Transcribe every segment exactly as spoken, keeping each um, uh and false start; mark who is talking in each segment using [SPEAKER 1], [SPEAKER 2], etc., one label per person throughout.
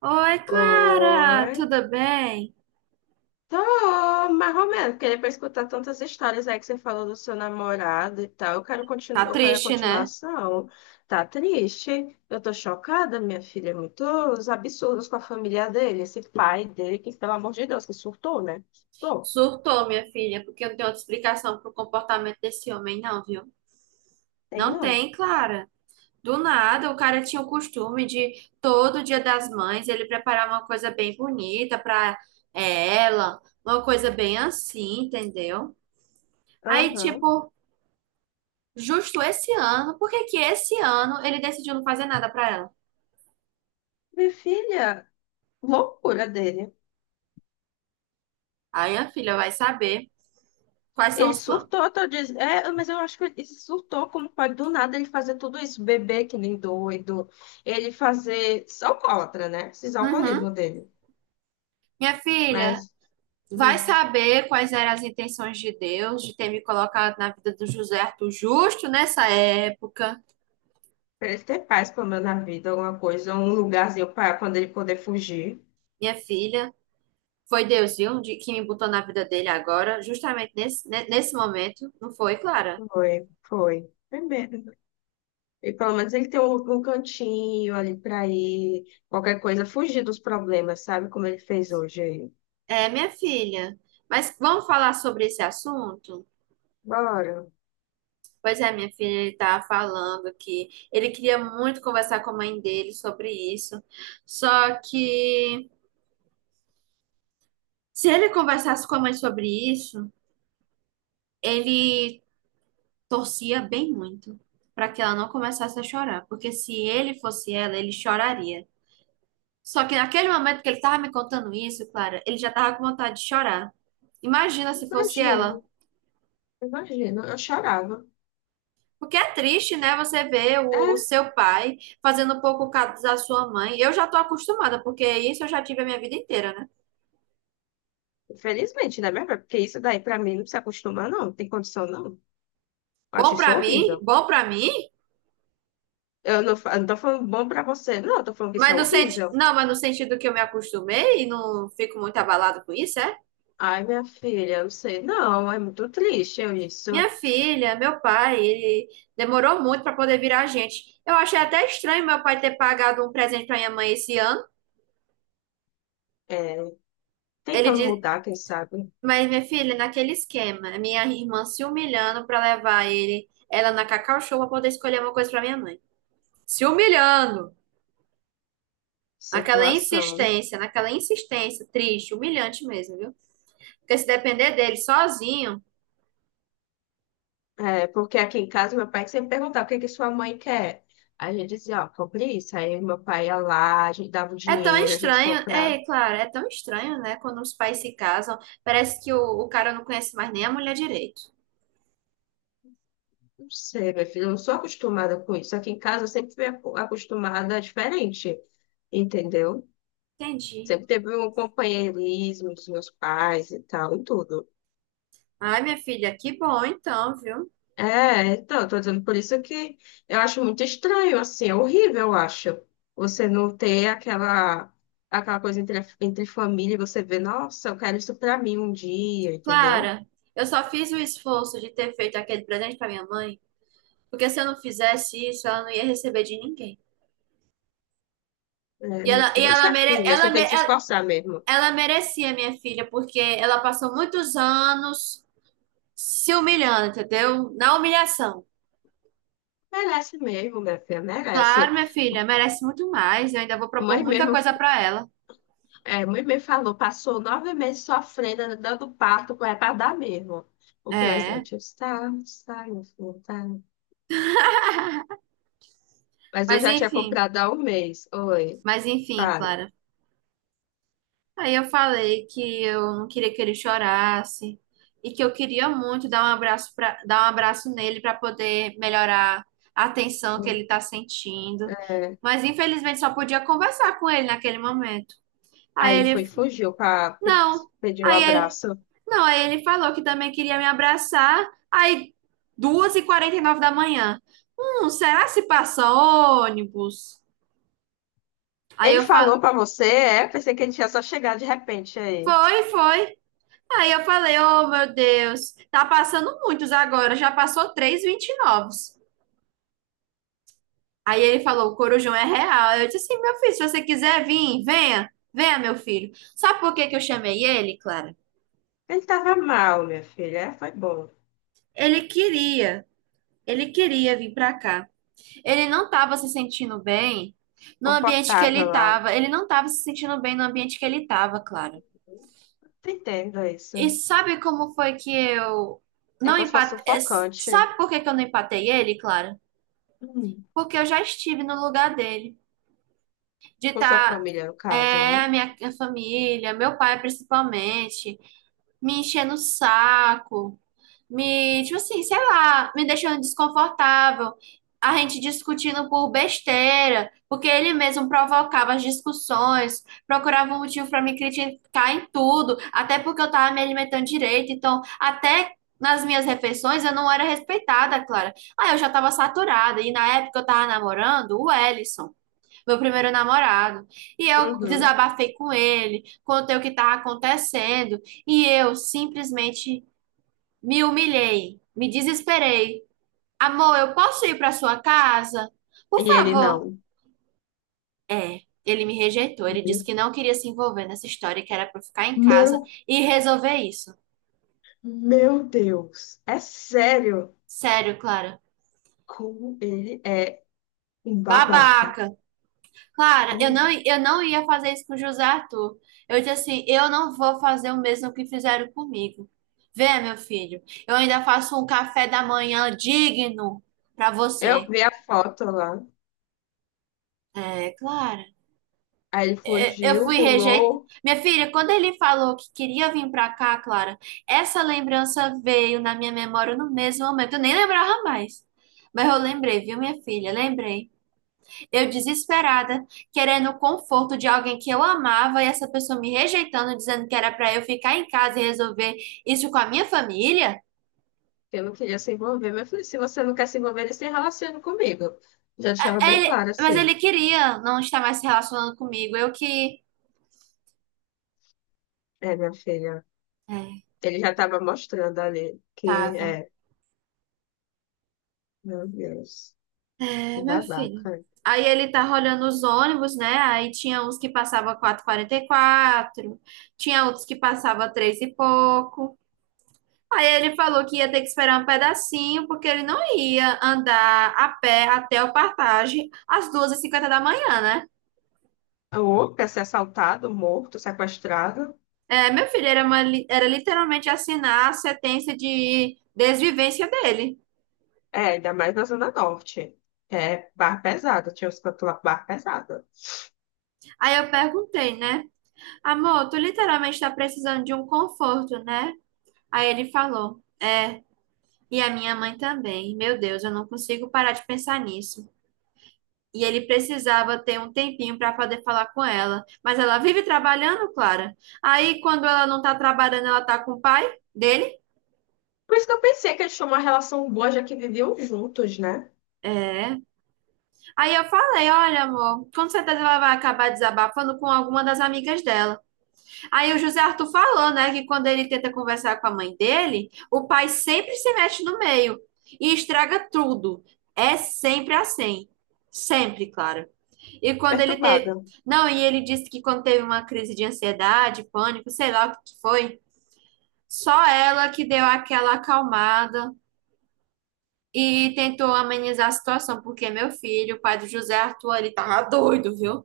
[SPEAKER 1] Oi, Clara,
[SPEAKER 2] Oi,
[SPEAKER 1] tudo bem?
[SPEAKER 2] tô mais ou menos, porque depois de escutar tantas histórias aí que você falou do seu namorado e tal, eu quero, continu
[SPEAKER 1] Tá
[SPEAKER 2] eu quero a
[SPEAKER 1] triste, né?
[SPEAKER 2] continuação. Tá triste? Eu tô chocada, minha filha, muitos absurdos com a família dele, esse pai dele, que pelo amor de Deus, que surtou, né? Tô,
[SPEAKER 1] Surtou, minha filha, porque não tem outra explicação pro comportamento desse homem, não, viu?
[SPEAKER 2] tem
[SPEAKER 1] Não
[SPEAKER 2] não.
[SPEAKER 1] tem, Clara. Do nada, o cara tinha o costume de todo Dia das Mães ele preparar uma coisa bem bonita pra é, ela, uma coisa bem assim, entendeu? Aí,
[SPEAKER 2] Aham.
[SPEAKER 1] tipo, justo esse ano, por que que esse ano ele decidiu não fazer nada pra ela?
[SPEAKER 2] Minha filha, loucura dele.
[SPEAKER 1] Aí, minha filha vai saber quais são
[SPEAKER 2] Ele
[SPEAKER 1] os planos.
[SPEAKER 2] surtou, tô dizendo. É, mas eu acho que ele surtou, como pode do nada ele fazer tudo isso, beber que nem doido, ele fazer só alcoólatra, né? Esses
[SPEAKER 1] Uhum.
[SPEAKER 2] alcoolismo dele.
[SPEAKER 1] Minha filha,
[SPEAKER 2] Mas
[SPEAKER 1] Vai
[SPEAKER 2] hum,
[SPEAKER 1] saber quais eram as intenções de Deus de ter me colocado na vida do José Arthur justo nessa época,
[SPEAKER 2] pra ele ter paz, pelo menos na vida, alguma coisa, um lugarzinho para quando ele poder fugir.
[SPEAKER 1] minha filha. Foi Deus, viu, de- que me botou na vida dele agora, justamente nesse, ne- nesse momento, não foi, Clara?
[SPEAKER 2] Foi, foi. Primeiro. E pelo menos ele tem um, um cantinho ali pra ir, qualquer coisa, fugir dos problemas, sabe? Como ele fez hoje aí.
[SPEAKER 1] É, minha filha. Mas vamos falar sobre esse assunto?
[SPEAKER 2] Bora.
[SPEAKER 1] Pois é, minha filha, ele tá falando que ele queria muito conversar com a mãe dele sobre isso. Só que se ele conversasse com a mãe sobre isso, ele torcia bem muito para que ela não começasse a chorar, porque se ele fosse ela, ele choraria. Só que naquele momento que ele estava me contando isso, Clara, ele já estava com vontade de chorar. Imagina se fosse
[SPEAKER 2] Imagino,
[SPEAKER 1] ela.
[SPEAKER 2] imagino. Eu chorava.
[SPEAKER 1] Porque é triste, né? Você ver o, o
[SPEAKER 2] É,
[SPEAKER 1] seu pai fazendo pouco caso da sua mãe. Eu já tô acostumada, porque isso eu já tive a minha vida inteira, né?
[SPEAKER 2] infelizmente, né, minha filha? Porque isso daí, pra mim, não se acostuma, não. Não tem condição, não. Eu
[SPEAKER 1] Bom
[SPEAKER 2] acho isso
[SPEAKER 1] pra mim,
[SPEAKER 2] horrível.
[SPEAKER 1] bom pra mim,
[SPEAKER 2] Eu não, fa- eu não tô falando bom pra você, não. Eu tô falando que isso é
[SPEAKER 1] mas no senti...
[SPEAKER 2] horrível.
[SPEAKER 1] não, mas no sentido que eu me acostumei e não fico muito abalado com isso, é?
[SPEAKER 2] Ai, minha filha, eu não sei. Não, é muito triste eu isso.
[SPEAKER 1] Minha filha, meu pai, ele demorou muito para poder virar gente. Eu achei até estranho meu pai ter pagado um presente para minha mãe esse ano.
[SPEAKER 2] É,
[SPEAKER 1] Ele
[SPEAKER 2] tentando
[SPEAKER 1] disse,
[SPEAKER 2] mudar, quem sabe,
[SPEAKER 1] mas minha filha, naquele esquema, minha irmã se humilhando para levar ele, ela na Cacau Show para poder escolher uma coisa para minha mãe. Se humilhando. Naquela
[SPEAKER 2] situação.
[SPEAKER 1] insistência, naquela insistência, triste, humilhante mesmo, viu? Porque se depender dele sozinho,
[SPEAKER 2] É, porque aqui em casa, meu pai sempre perguntava o que é que sua mãe quer. Aí a gente dizia, ó, compre isso. Aí meu pai ia lá, a gente dava o
[SPEAKER 1] é tão
[SPEAKER 2] dinheiro, a gente
[SPEAKER 1] estranho,
[SPEAKER 2] comprava.
[SPEAKER 1] é claro, é tão estranho, né? Quando os pais se casam, parece que o, o cara não conhece mais nem a mulher direito.
[SPEAKER 2] Não sei, minha filha, eu não sou acostumada com isso. Aqui em casa eu sempre fui aco- acostumada diferente, entendeu?
[SPEAKER 1] Entendi.
[SPEAKER 2] Sempre teve um companheirismo dos meus pais e tal, e tudo.
[SPEAKER 1] Ai, minha filha, que bom então, viu?
[SPEAKER 2] É, então, eu tô dizendo por isso que eu acho muito estranho, assim, é horrível, eu acho. Você não ter aquela, aquela coisa entre, a- entre família, e você vê, nossa, eu quero isso pra mim um dia, entendeu?
[SPEAKER 1] Clara, eu só fiz o esforço de ter feito aquele presente para minha mãe, porque se eu não fizesse isso, ela não ia receber de ninguém.
[SPEAKER 2] É,
[SPEAKER 1] E
[SPEAKER 2] minha
[SPEAKER 1] ela, e
[SPEAKER 2] filha, você
[SPEAKER 1] ela,
[SPEAKER 2] é
[SPEAKER 1] mere,
[SPEAKER 2] filha,
[SPEAKER 1] ela,
[SPEAKER 2] você
[SPEAKER 1] me-
[SPEAKER 2] tem que se
[SPEAKER 1] ela,
[SPEAKER 2] esforçar mesmo.
[SPEAKER 1] ela merecia, minha filha, porque ela passou muitos anos se humilhando, entendeu? Na humilhação.
[SPEAKER 2] Merece mesmo, minha filha,
[SPEAKER 1] Claro,
[SPEAKER 2] merece.
[SPEAKER 1] minha filha, merece muito mais. Eu ainda vou propor
[SPEAKER 2] Mãe
[SPEAKER 1] muita
[SPEAKER 2] mesmo.
[SPEAKER 1] coisa para ela.
[SPEAKER 2] É, mãe me falou, passou nove meses sofrendo, dando parto, é para dar mesmo. O
[SPEAKER 1] É,
[SPEAKER 2] presente está, está, meu filho, está. Mas eu
[SPEAKER 1] mas
[SPEAKER 2] já tinha
[SPEAKER 1] enfim,
[SPEAKER 2] comprado há um mês. Oi,
[SPEAKER 1] mas enfim,
[SPEAKER 2] fale.
[SPEAKER 1] Clara. Aí eu falei que eu não queria que ele chorasse e que eu queria muito dar um abraço pra, dar um abraço nele para poder melhorar a tensão que ele está sentindo.
[SPEAKER 2] É,
[SPEAKER 1] Mas infelizmente só podia conversar com ele naquele momento. Aí
[SPEAKER 2] aí ele foi,
[SPEAKER 1] ele,
[SPEAKER 2] e fugiu, pra, pe-
[SPEAKER 1] não.
[SPEAKER 2] pediu um
[SPEAKER 1] Aí ele,
[SPEAKER 2] abraço.
[SPEAKER 1] não, aí ele falou que também queria me abraçar. Aí duas e quarenta e nove da manhã. Hum, será que se passa ônibus? Aí
[SPEAKER 2] Ele
[SPEAKER 1] eu falo,
[SPEAKER 2] falou para você, é? Pensei que ele tinha só chegado de repente aí.
[SPEAKER 1] foi, foi. Aí eu falei, oh meu Deus, tá passando muitos agora, já passou três vinte novos. Aí ele falou, o Corujão é real. Eu disse assim, meu filho, se você quiser vir, venha, venha, meu filho. Sabe por que que eu chamei ele, Clara?
[SPEAKER 2] Ele estava mal, minha filha. É, foi bom.
[SPEAKER 1] Ele queria, ele queria vir pra cá. Ele não tava se sentindo bem no ambiente que
[SPEAKER 2] Confortável
[SPEAKER 1] ele
[SPEAKER 2] lá.
[SPEAKER 1] tava. Ele não tava se sentindo bem no ambiente que ele tava, Clara.
[SPEAKER 2] Tô Entendo isso.
[SPEAKER 1] E sabe como foi que eu
[SPEAKER 2] É
[SPEAKER 1] não
[SPEAKER 2] como se fosse
[SPEAKER 1] empatei?
[SPEAKER 2] sufocante.
[SPEAKER 1] Sabe por que que eu não empatei ele, Clara?
[SPEAKER 2] Hum.
[SPEAKER 1] porque eu já estive no lugar dele, de
[SPEAKER 2] Com sua
[SPEAKER 1] estar,
[SPEAKER 2] família, no caso,
[SPEAKER 1] é, a
[SPEAKER 2] né?
[SPEAKER 1] minha a família, meu pai principalmente, me enchendo o saco, me, tipo assim, sei lá, me deixando desconfortável, a gente discutindo por besteira, porque ele mesmo provocava as discussões, procurava um motivo para me criticar em tudo, até porque eu tava me alimentando direito, então até nas minhas refeições eu não era respeitada, Clara. Ah, eu já tava saturada e na época eu tava namorando o Ellison, meu primeiro namorado. E eu
[SPEAKER 2] Uhum.
[SPEAKER 1] desabafei com ele, contei o que estava acontecendo, e eu simplesmente me humilhei, me desesperei. Amor, eu posso ir para sua casa?
[SPEAKER 2] E
[SPEAKER 1] Por
[SPEAKER 2] ele
[SPEAKER 1] favor.
[SPEAKER 2] não.
[SPEAKER 1] É. Ele me rejeitou, ele disse
[SPEAKER 2] Entendeu?
[SPEAKER 1] que não queria se envolver nessa história, que era para eu ficar em casa
[SPEAKER 2] Meu,
[SPEAKER 1] e resolver isso.
[SPEAKER 2] meu Deus, é sério
[SPEAKER 1] Sério, Clara.
[SPEAKER 2] como ele é um babaca.
[SPEAKER 1] Babaca. Clara, eu não, eu não ia fazer isso com o José Arthur. Eu disse assim, eu não vou fazer o mesmo que fizeram comigo. Vê, meu filho, eu ainda faço um café da manhã digno para
[SPEAKER 2] Eu
[SPEAKER 1] você.
[SPEAKER 2] vi a foto lá,
[SPEAKER 1] É, Clara,
[SPEAKER 2] aí ele
[SPEAKER 1] é, eu
[SPEAKER 2] fugiu,
[SPEAKER 1] fui rejeitada.
[SPEAKER 2] pulou,
[SPEAKER 1] Minha filha, quando ele falou que queria vir para cá, Clara, essa lembrança veio na minha memória no mesmo momento. Eu nem lembrava mais. Mas eu lembrei, viu, minha filha? Lembrei. Eu desesperada, querendo o conforto de alguém que eu amava e essa pessoa me rejeitando, dizendo que era para eu ficar em casa e resolver isso com a minha família.
[SPEAKER 2] eu não queria se envolver, mas eu falei, se você não quer se envolver, ele se relaciona comigo. Já deixava bem
[SPEAKER 1] Ele-
[SPEAKER 2] claro
[SPEAKER 1] mas
[SPEAKER 2] assim,
[SPEAKER 1] ele queria não estar mais se relacionando comigo. Eu que.
[SPEAKER 2] é, minha filha,
[SPEAKER 1] É,
[SPEAKER 2] ele já estava mostrando ali que
[SPEAKER 1] tava.
[SPEAKER 2] é, meu Deus, que
[SPEAKER 1] É, meu filho.
[SPEAKER 2] babaca.
[SPEAKER 1] Aí ele tava olhando os ônibus, né? Aí tinha uns que passava quatro e quarenta e quatro, tinha outros que passava três e pouco. Aí ele falou que ia ter que esperar um pedacinho, porque ele não ia andar a pé até o Partage às duas e cinquenta da manhã, né?
[SPEAKER 2] Ou quer ser assaltado, morto, sequestrado,
[SPEAKER 1] É, meu filho, era, uma li- era literalmente assinar a sentença de desvivência dele.
[SPEAKER 2] é, ainda mais na Zona Norte, que é barra pesada, tinha os cantos lá com barra pesada.
[SPEAKER 1] Aí eu perguntei, né? Amor, tu literalmente tá precisando de um conforto, né? Aí ele falou, é, e a minha mãe também. Meu Deus, eu não consigo parar de pensar nisso. e ele precisava ter um tempinho para poder falar com ela. Mas ela vive trabalhando, Clara. Aí, quando ela não tá trabalhando, ela tá com o pai dele.
[SPEAKER 2] Por isso que eu pensei que eles tinham uma relação boa, já que viviam juntos, né?
[SPEAKER 1] É. Aí eu falei: olha, amor, com certeza ela vai acabar desabafando com alguma das amigas dela. Aí o José Arthur falou, né, que quando ele tenta conversar com a mãe dele, o pai sempre se mete no meio e estraga tudo. É sempre assim. Sempre, Clara. E quando ele teve.
[SPEAKER 2] Perturbada.
[SPEAKER 1] Não, e ele disse que quando teve uma crise de ansiedade, pânico, sei lá o que que foi, só ela que deu aquela acalmada e tentou amenizar a situação, porque meu filho, o pai do José Arthur, ele tava doido, viu?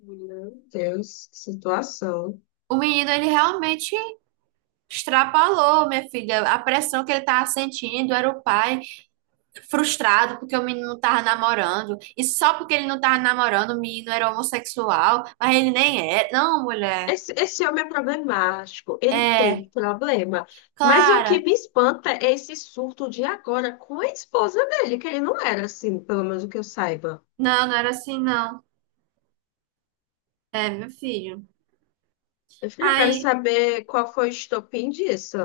[SPEAKER 2] Meu Deus, que situação.
[SPEAKER 1] O menino, ele realmente extrapolou, minha filha. A pressão que ele tava sentindo era o pai frustrado porque o menino não tava namorando. E só porque ele não tava namorando, o menino era homossexual, mas ele nem é. Não, mulher.
[SPEAKER 2] Esse, esse homem é problemático, ele
[SPEAKER 1] É,
[SPEAKER 2] tem problema. Mas o que
[SPEAKER 1] Clara.
[SPEAKER 2] me espanta é esse surto de agora com a esposa dele, que ele não era assim, pelo menos o que eu saiba.
[SPEAKER 1] Não, não era assim, não. É, meu filho.
[SPEAKER 2] Eu falei, eu quero
[SPEAKER 1] Aí,
[SPEAKER 2] saber qual foi o estopim disso.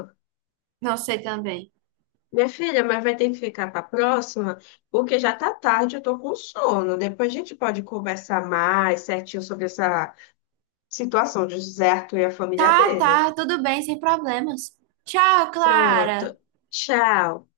[SPEAKER 1] não sei também.
[SPEAKER 2] Minha filha, mas vai ter que ficar para a próxima, porque já tá tarde, eu tô com sono. Depois a gente pode conversar mais certinho sobre essa situação de José Arthur e a família
[SPEAKER 1] Tá,
[SPEAKER 2] dele.
[SPEAKER 1] tá, tudo bem, sem problemas. Tchau, Clara.
[SPEAKER 2] Pronto. Tchau.